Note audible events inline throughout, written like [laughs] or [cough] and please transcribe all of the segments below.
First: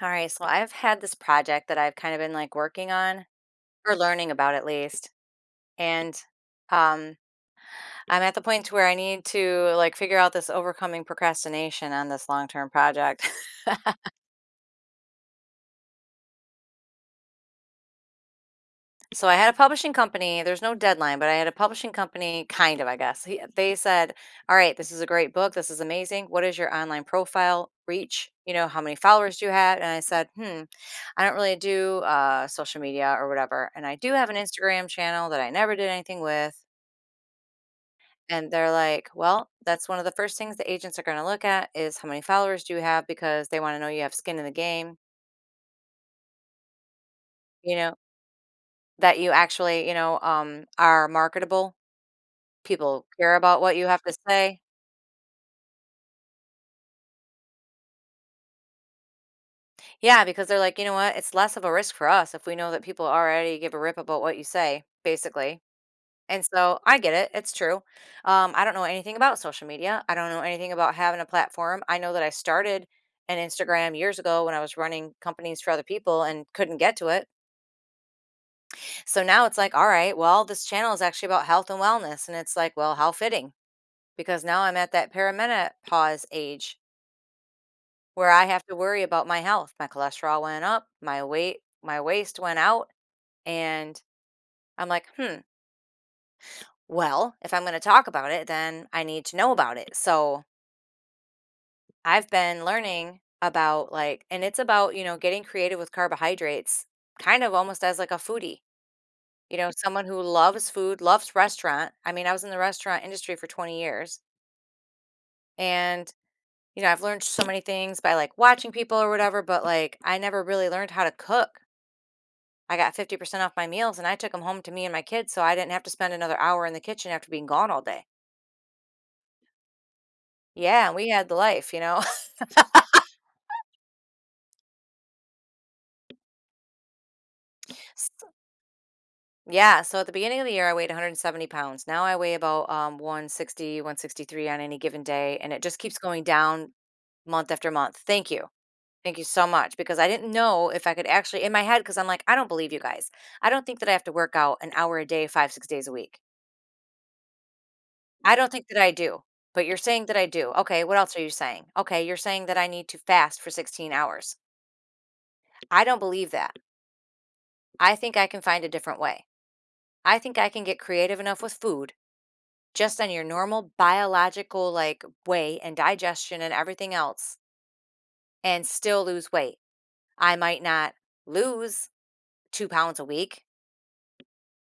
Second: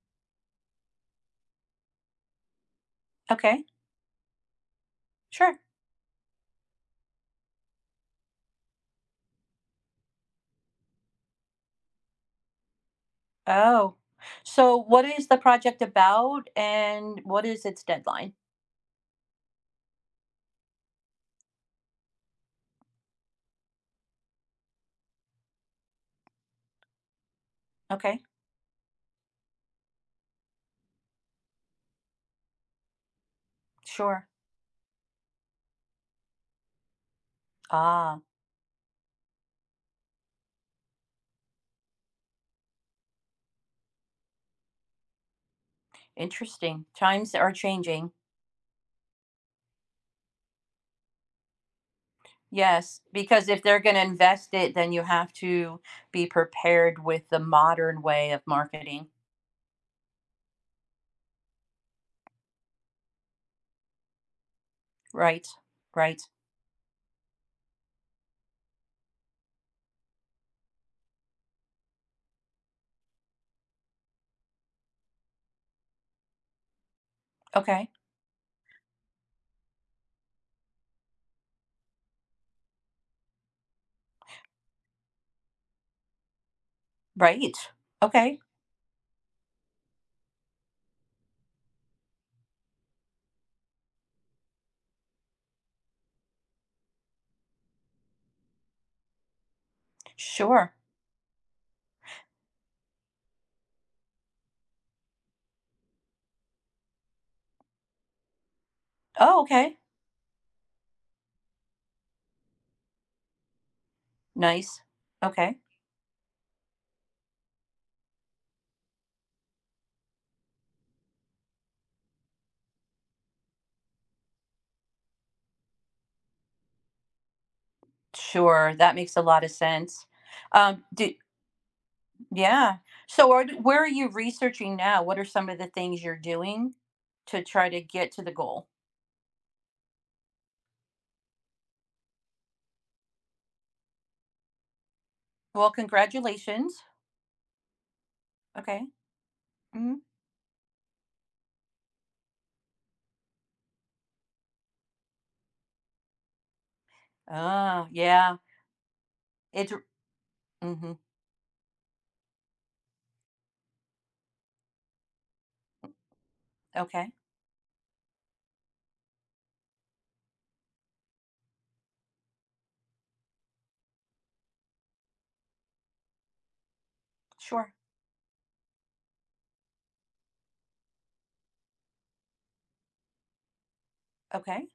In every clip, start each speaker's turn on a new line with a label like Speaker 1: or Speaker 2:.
Speaker 1: All right, so I've had this project that I've kind of been like working on
Speaker 2: Okay,
Speaker 1: or learning about at least.
Speaker 2: sure.
Speaker 1: And um I'm at the point to where I need to like figure out this overcoming procrastination on this long-term project.
Speaker 2: Oh, so what is the project about and what is its deadline?
Speaker 1: [laughs] So I had a publishing company, there's no deadline, but I had a publishing company kind of, I guess. He, they said, "All right, this is a great book. This is amazing. What is your online profile
Speaker 2: Okay,
Speaker 1: reach? You know, how many followers do you have?" And I said, "Hmm, I don't really do social media or whatever. And I do
Speaker 2: sure.
Speaker 1: have an Instagram channel that I never did anything with.
Speaker 2: Ah,
Speaker 1: And they're like, well, that's one of the first things the agents are going to look at is how many followers do you have because they want to know you have skin in the game,
Speaker 2: interesting. Times are
Speaker 1: you know,
Speaker 2: changing.
Speaker 1: that you actually, are marketable.
Speaker 2: Yes,
Speaker 1: People care
Speaker 2: because
Speaker 1: about
Speaker 2: if
Speaker 1: what
Speaker 2: they're
Speaker 1: you
Speaker 2: going
Speaker 1: have
Speaker 2: to
Speaker 1: to
Speaker 2: invest
Speaker 1: say.
Speaker 2: it, then you have to be prepared with the modern way of marketing.
Speaker 1: Yeah, because they're like, you know what? It's less of a risk for us if we know that people already give a rip about what you say,
Speaker 2: Right,
Speaker 1: basically.
Speaker 2: right.
Speaker 1: And so I get it. It's true. I don't know anything about social media. I don't know anything about having a platform. I know that I started an Instagram years ago when I was running companies for other people and couldn't get to it.
Speaker 2: Okay,
Speaker 1: So now it's like, all right, well, this channel is actually about health and wellness. And it's like, well, how fitting because now I'm at that perimenopause age
Speaker 2: right.
Speaker 1: where
Speaker 2: Okay,
Speaker 1: I have to worry about my health. My cholesterol went up, my weight, my waist went out. And I'm like, hmm, well, if I'm going to talk about it, then I need to know about it. So
Speaker 2: sure.
Speaker 1: I've been learning about like, and it's about, you know, getting creative with carbohydrates, kind of almost as like a foodie,
Speaker 2: Oh,
Speaker 1: you know,
Speaker 2: okay.
Speaker 1: someone who loves food, loves restaurant. I mean, I was in the restaurant industry for 20 years,
Speaker 2: Nice. Okay,
Speaker 1: and you know, I've learned so many things by like watching people or whatever, but like I never really learned how to cook. I got 50% off my meals and I took them home to me and my kids, so I didn't have to spend another hour in the kitchen after being gone all day.
Speaker 2: sure. That makes a lot of sense. Um,
Speaker 1: Yeah, we
Speaker 2: do,
Speaker 1: had the life, you know. [laughs]
Speaker 2: Yeah. So are, where are you researching now? What are some of the things you're doing to try to get to
Speaker 1: S-
Speaker 2: the goal?
Speaker 1: yeah, so at the beginning of the year I weighed 170 pounds. Now I weigh about 160 on any given day, and it
Speaker 2: Well,
Speaker 1: just keeps going down
Speaker 2: congratulations.
Speaker 1: month after month. Thank you.
Speaker 2: Okay.
Speaker 1: Thank you so much, because
Speaker 2: Mm.
Speaker 1: I didn't know if I could actually, in my head, because I'm like, I don't believe you guys. I don't think that I have to work out an hour a day, five, 6 days a week.
Speaker 2: Ah,
Speaker 1: I
Speaker 2: yeah.
Speaker 1: don't think that I do. But
Speaker 2: It's
Speaker 1: you're saying that I do. Okay,
Speaker 2: mm-hmm.
Speaker 1: what else are you saying? Okay, you're saying that I need to fast for 16 hours. I don't believe that.
Speaker 2: Okay.
Speaker 1: I think I can find a different way. I think I can get creative enough with food, just on your normal biological like way and digestion and everything else,
Speaker 2: Sure.
Speaker 1: and still lose weight. I might not lose 2 pounds a week,
Speaker 2: Okay.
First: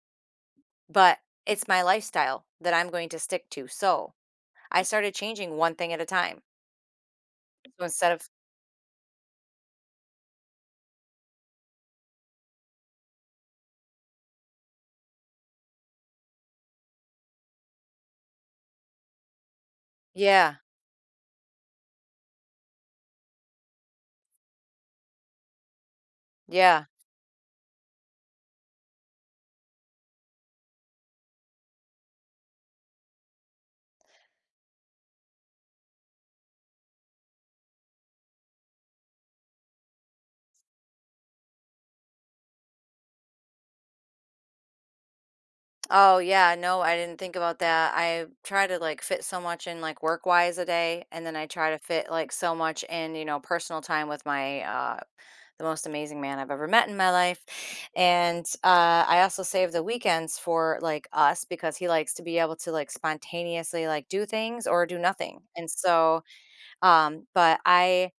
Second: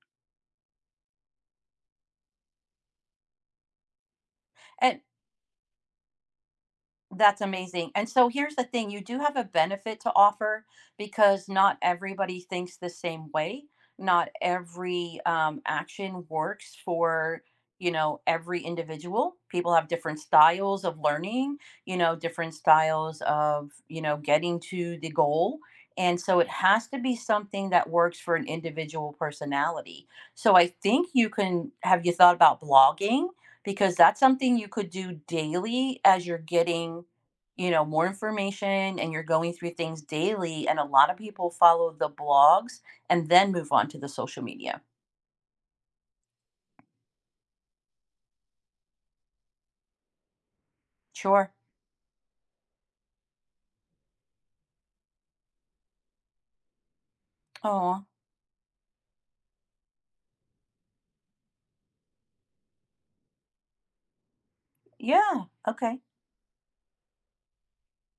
Speaker 1: but it's my lifestyle that I'm going to stick to. So I
Speaker 2: And.
Speaker 1: started changing one thing at a time.
Speaker 2: That's
Speaker 1: So
Speaker 2: amazing. And
Speaker 1: instead
Speaker 2: so
Speaker 1: of,
Speaker 2: here's the thing, you do have a benefit to offer because not everybody thinks the same way. Not every action works for, you know, every individual. People have different
Speaker 1: yeah,
Speaker 2: styles of learning, you know, different styles of, you know, getting to the goal. And so it
Speaker 1: yeah.
Speaker 2: has to be something that works for an individual personality. So I think you can, have you thought about blogging? Because that's something you could do daily as you're getting, you know, more information and you're going through things daily, and a lot of people follow the blogs and then move on to the social media.
Speaker 1: Oh, yeah. No, I didn't think about that. I try to like fit so much in like work wise a day. And then I
Speaker 2: Sure.
Speaker 1: try to fit like so much in, you know, personal time with my, the most amazing man I've ever met in my life.
Speaker 2: Oh,
Speaker 1: And I also save the weekends for like us because he likes to be able to like spontaneously like do things or do nothing.
Speaker 2: yeah.
Speaker 1: And
Speaker 2: Okay.
Speaker 1: so, um, but I,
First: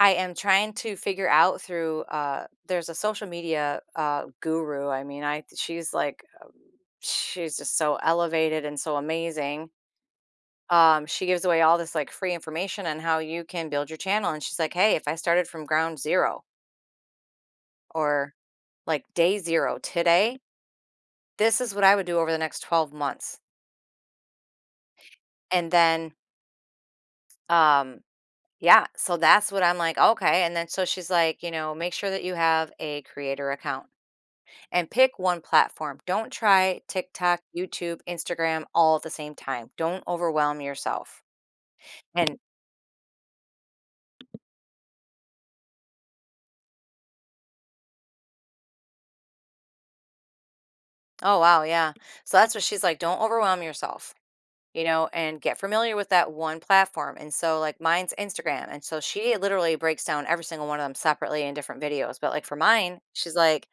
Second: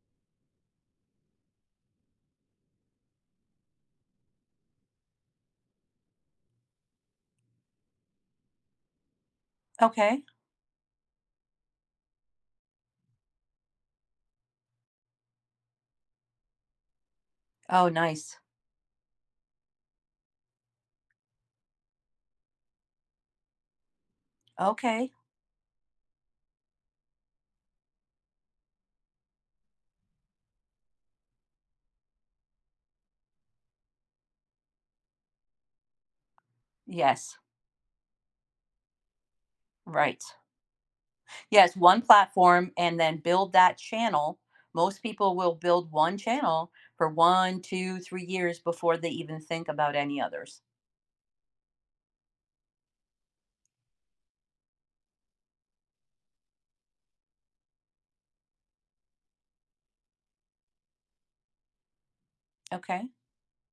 Speaker 1: I am trying to figure out through there's a social media guru. I mean, I she's like, she's just so elevated and so amazing.
Speaker 2: Okay.
Speaker 1: She gives away all this like free information on how you can build your channel, and she's like, "Hey, if I started from ground zero
Speaker 2: Oh,
Speaker 1: or
Speaker 2: nice.
Speaker 1: like day zero today, this is what I would do over the next 12 months."
Speaker 2: Okay.
Speaker 1: And then um yeah, so that's what I'm like, "Okay." And then so she's like, "You know, make sure that you have a creator account, and pick one platform. Don't try
Speaker 2: Yes,
Speaker 1: TikTok, YouTube, Instagram all at the same time. Don't
Speaker 2: right.
Speaker 1: overwhelm yourself."
Speaker 2: Yes, one
Speaker 1: And
Speaker 2: platform, and then build that channel. Most people will build one channel for 1, 2, 3 years before they even think about any others.
Speaker 1: oh, wow. Yeah. So that's what she's like. Don't overwhelm yourself, you know, and get familiar with that one platform. And so, like, mine's Instagram. And so she literally breaks down every single one of them separately in different videos. But like for mine,
Speaker 2: Okay.
Speaker 1: she's like,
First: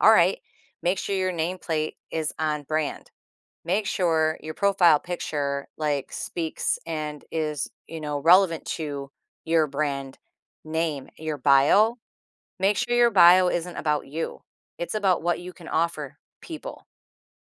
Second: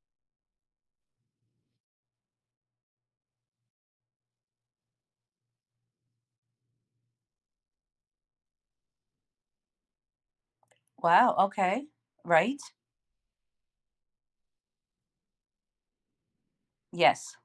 Speaker 1: all right, make sure your nameplate is on brand, make sure your profile picture like speaks and is, you know, relevant to your brand, name
Speaker 2: Wow.
Speaker 1: your
Speaker 2: Okay,
Speaker 1: bio,
Speaker 2: right.
Speaker 1: make sure your bio isn't about you, it's about what you can offer people,
Speaker 2: Yes,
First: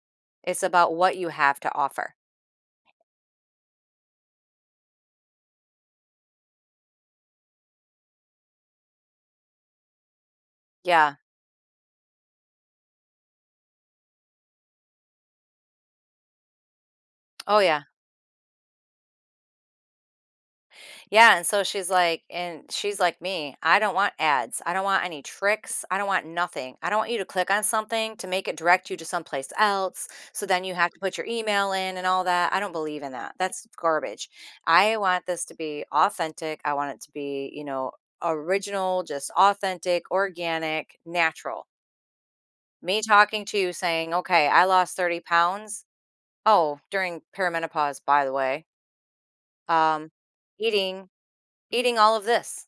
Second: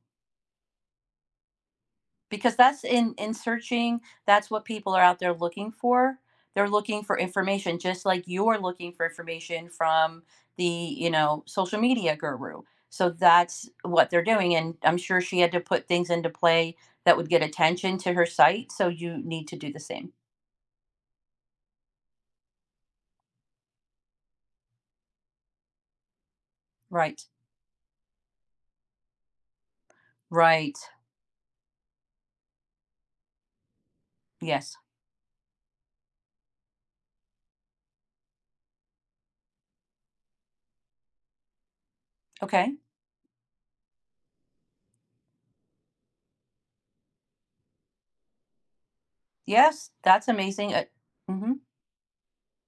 Speaker 1: it's about what you have to offer.
Speaker 2: because that's in searching, that's what people are out there looking for. They're looking for information just like you're looking for information from the, you
Speaker 1: Yeah,
Speaker 2: know, social media guru. So that's what they're doing, and I'm sure she had to put things into play that would get
Speaker 1: oh yeah.
Speaker 2: attention to her site, so you need to do the same.
Speaker 1: Yeah, and so she's like, and she's like me, "I don't want ads. I don't want any tricks. I don't want nothing. I don't want you
Speaker 2: Right.
Speaker 1: to click on something to make it direct you to someplace else, so then you
Speaker 2: Right.
Speaker 1: have to put your email in and all that. I don't believe in that. That's garbage.
Speaker 2: Yes.
Speaker 1: I want this to be authentic. I want it to be, you know, original, just authentic, organic, natural.
Speaker 2: Okay.
Speaker 1: Me talking to you saying, "Okay, I lost 30 pounds. Oh, during perimenopause, by the way.
Speaker 2: Yes,
Speaker 1: Um,
Speaker 2: that's amazing.
Speaker 1: eating
Speaker 2: Mhm.
Speaker 1: eating all of this.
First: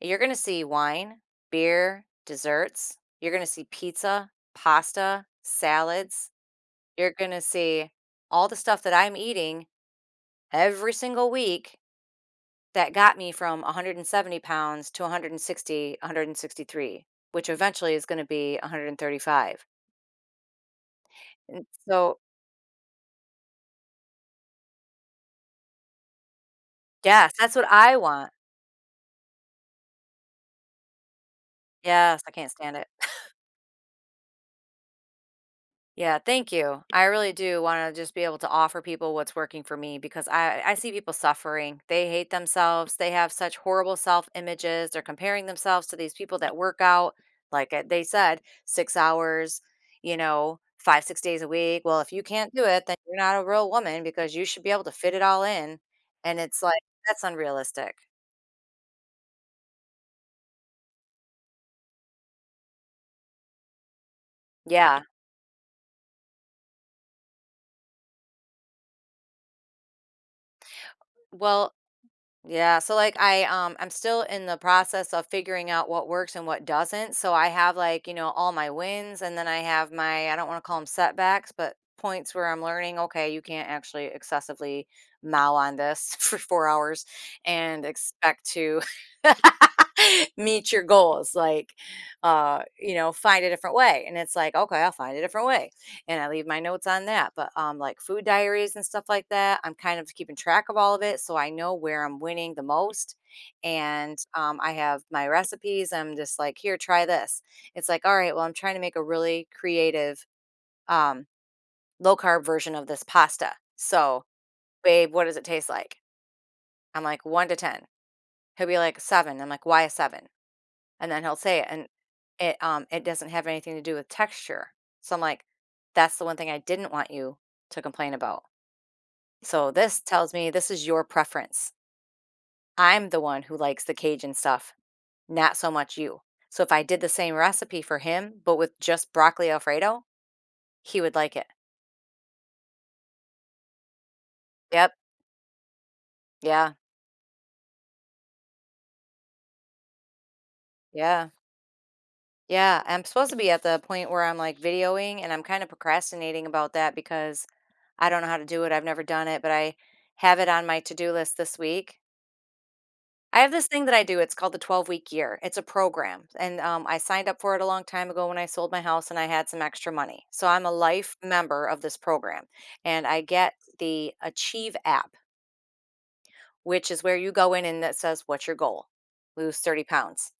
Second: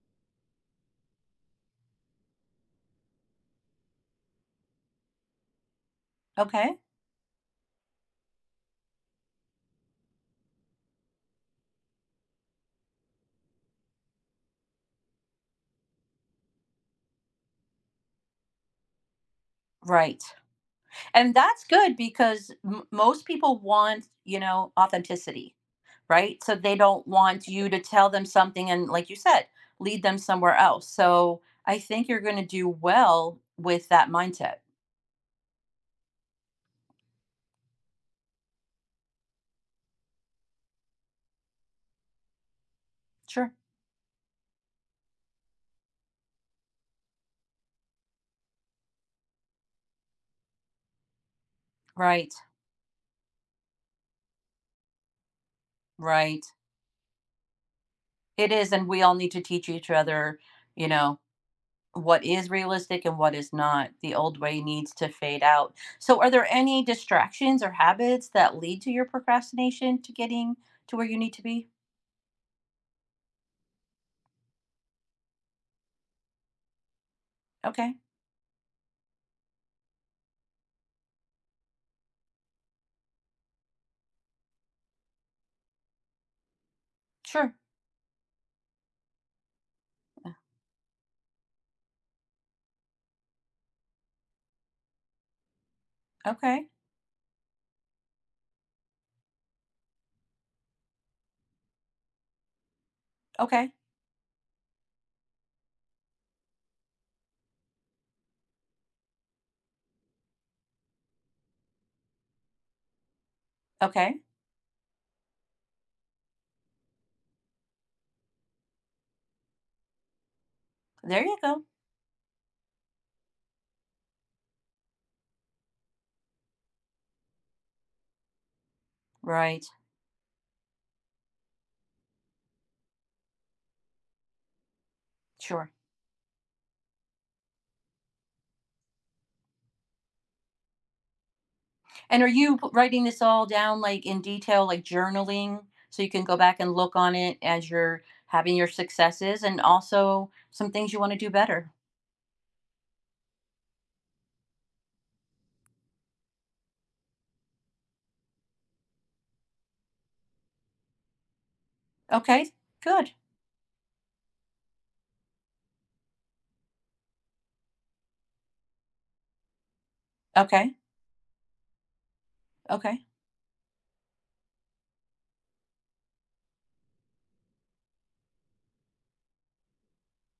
Speaker 1: You're going to see wine, beer, desserts. You're going to see pizza, pasta, salads.
Speaker 2: Okay.
Speaker 1: You're going to see all the stuff that I'm eating every single week that got me from 170 pounds to 160, 163, which eventually is going to be 135."
Speaker 2: Right. And that's
Speaker 1: And
Speaker 2: good
Speaker 1: so,
Speaker 2: because most people want, you know, authenticity, right? So they don't
Speaker 1: yes,
Speaker 2: want
Speaker 1: that's what
Speaker 2: you to
Speaker 1: I
Speaker 2: tell them
Speaker 1: want.
Speaker 2: something and, like you said, lead them somewhere else. So I think you're
Speaker 1: Yes, I
Speaker 2: going to
Speaker 1: can't
Speaker 2: do
Speaker 1: stand it.
Speaker 2: well with that mindset.
Speaker 1: Yeah, thank you. I really do want to just be able to offer people what's working for me, because I see people suffering. They hate themselves. They have
Speaker 2: Sure.
Speaker 1: such horrible self images. They're comparing themselves to these people that work out, like they said, 6 hours, you know, five, 6 days a week. Well, if you
Speaker 2: Right,
Speaker 1: can't do it, then you're not a real woman because you should be able to fit it all in. And
Speaker 2: right.
Speaker 1: it's like, that's unrealistic.
Speaker 2: It is. And we all need to teach each other, you know, what is realistic and what is not. The old way needs
Speaker 1: Yeah.
Speaker 2: to fade out. So, are there any distractions or habits that lead to your procrastination to getting to where you need to be?
Speaker 1: Well, yeah, so like I I'm still in the process of figuring out what works and what doesn't. So I have
Speaker 2: Okay,
Speaker 1: like, you know, all my wins, and then I have my, I don't want to call them setbacks, but points where I'm learning, okay, you can't actually excessively mow on this [laughs] for 4 hours
Speaker 2: sure.
Speaker 1: and expect to [laughs]
Speaker 2: Uh,
Speaker 1: meet your goals. Like you know, find a different way. And it's like, okay, I'll find a different way and I leave my
Speaker 2: okay,
Speaker 1: notes on that. But like food diaries and stuff like that, I'm kind of keeping track of all of it, so I know where I'm winning the most.
Speaker 2: okay,
Speaker 1: And I have my recipes. I'm just like, here, try this. It's like, all right, well, I'm trying to make a really creative, um, low carb version of this pasta.
Speaker 2: okay.
Speaker 1: So, babe, what does it taste like? I'm like, one to ten. He'll be like seven. I'm like, why a seven? And then
Speaker 2: There
Speaker 1: he'll
Speaker 2: you
Speaker 1: say
Speaker 2: go.
Speaker 1: it, and it doesn't have anything to do with texture. So I'm like, that's the one thing I didn't want you to complain about.
Speaker 2: Right,
Speaker 1: So this tells me this is your preference. I'm the one who likes the Cajun stuff, not so
Speaker 2: sure.
Speaker 1: much you. So if I did the same recipe for him, but with just broccoli Alfredo, he would like it.
Speaker 2: And are you writing this all down like in detail, like
Speaker 1: Yep.
Speaker 2: journaling, so you can go back
Speaker 1: Yeah.
Speaker 2: and look on it as you're having your successes and also some things you want to
Speaker 1: Yeah.
Speaker 2: do better?
Speaker 1: Yeah. I'm supposed to be at the point where I'm like videoing, and I'm kind of procrastinating about that because I don't know how to do it. I've never done it, but I have it on my to do list this week.
Speaker 2: Okay, good.
Speaker 1: I have this thing that I do, it's called the 12-week year. It's a program, and, I signed up for it a long time ago when I sold my house and I had some extra money. So I'm a
Speaker 2: Okay,
Speaker 1: life member of this program,
Speaker 2: okay.
Speaker 1: and I get the Achieve app, which is where you go in and that says, "What's your goal? Lose 30 pounds."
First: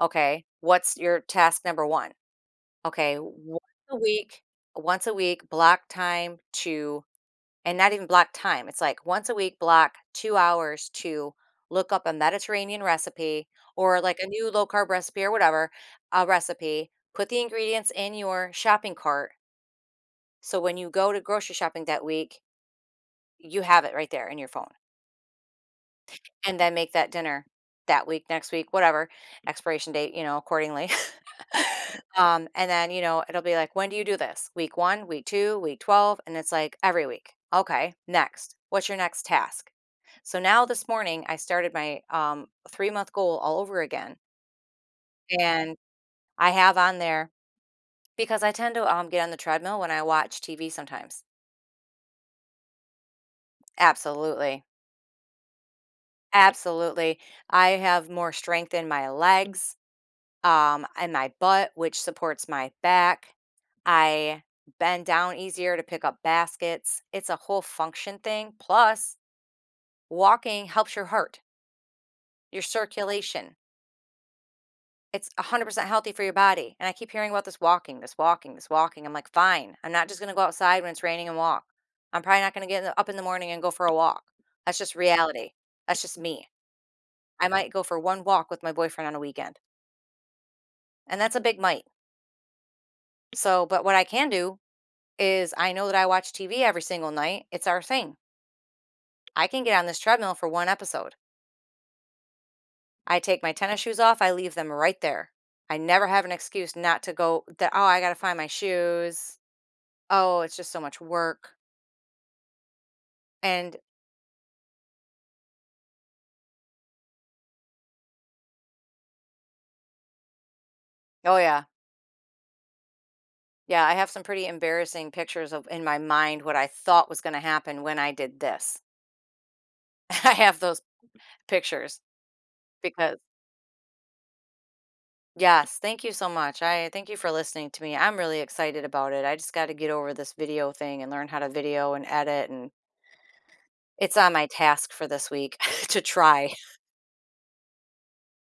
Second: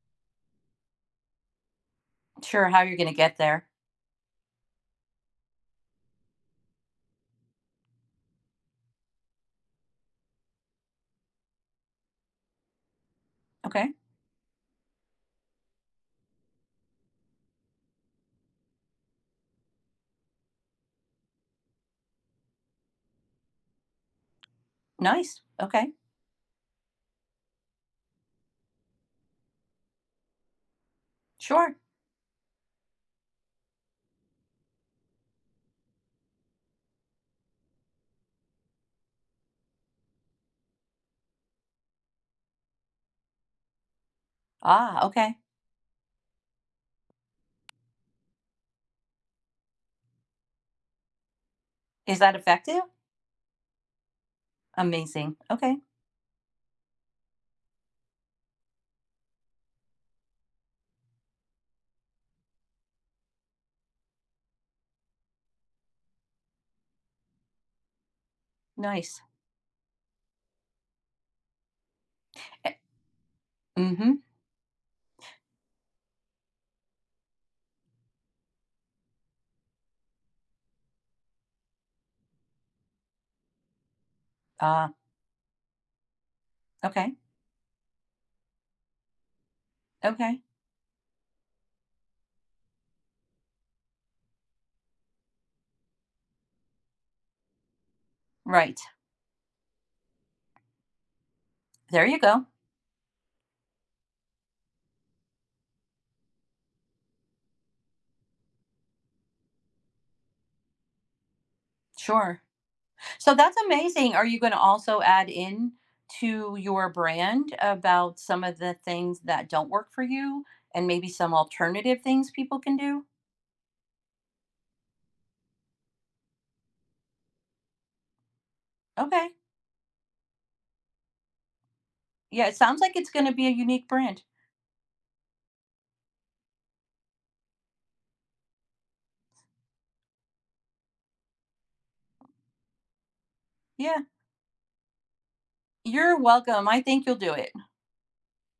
Speaker 1: Okay, "What's your task number 1?"
Speaker 2: Sure, how you're going to
Speaker 1: Okay,
Speaker 2: get there.
Speaker 1: a week once a week, block time to, and not even block time. It's like once a week, block 2 hours to look up a Mediterranean recipe
Speaker 2: Okay,
Speaker 1: or like a new low carb recipe or whatever, a recipe. Put the ingredients in your shopping cart. So when you go to grocery shopping that week, you have it right there in your phone.
Speaker 2: nice. Okay,
Speaker 1: And then make that dinner that week, next week, whatever, expiration date, you know, accordingly. [laughs]
Speaker 2: sure.
Speaker 1: And then, you know, it'll be like, when do you do this? Week one, week two, week 12. And it's like every week. Okay, next. What's your next task? So now this morning, I started my 3 month goal all over again.
Speaker 2: Ah, okay.
Speaker 1: And I have on there because I tend to get on the treadmill when I watch TV sometimes.
Speaker 2: Is that effective?
Speaker 1: Absolutely.
Speaker 2: Amazing. Okay,
Speaker 1: Absolutely. I have more strength in my legs, and my butt, which supports my back. I bend down easier to pick up baskets. It's a whole function thing. Plus,
Speaker 2: nice.
Speaker 1: walking helps your heart, your circulation.
Speaker 2: Mm hmm.
Speaker 1: It's 100% healthy for your body. And I keep hearing about this walking, this walking, this walking. I'm like, fine. I'm not just going to go outside when it's raining and walk. I'm probably not going to get up in the morning and go for a walk. That's
Speaker 2: Ah,
Speaker 1: just reality. That's just me.
Speaker 2: okay,
Speaker 1: I might go for one walk with my boyfriend on a weekend.
Speaker 2: okay.
Speaker 1: And that's a big might. So, but what I can do is I know that I watch TV every single night. It's our thing.
Speaker 2: Right.
Speaker 1: I can get on this treadmill for one episode.
Speaker 2: There you go.
Speaker 1: I take my tennis shoes off, I leave them right there. I never have an excuse not to go that, oh, I got to find my shoes. Oh, it's just so much work.
Speaker 2: Sure. So that's
Speaker 1: And
Speaker 2: amazing. Are you going to also add in to your brand about some of the things that don't work for you and maybe some
Speaker 1: oh, yeah.
Speaker 2: alternative things people can do?
Speaker 1: Yeah. I have some pretty embarrassing pictures of in my mind what I thought was going to happen when I did this.
Speaker 2: Okay.
Speaker 1: [laughs] I have those pictures
Speaker 2: Yeah, it sounds like it's
Speaker 1: because,
Speaker 2: going to be a unique brand.
Speaker 1: yes, thank you so much. I thank you for listening to me. I'm really excited about it. I just got to get over this video thing and learn how to video and edit, and
Speaker 2: Yeah.
Speaker 1: it's on my task for this week [laughs] to
Speaker 2: You're
Speaker 1: try.
Speaker 2: welcome. I think you'll do it.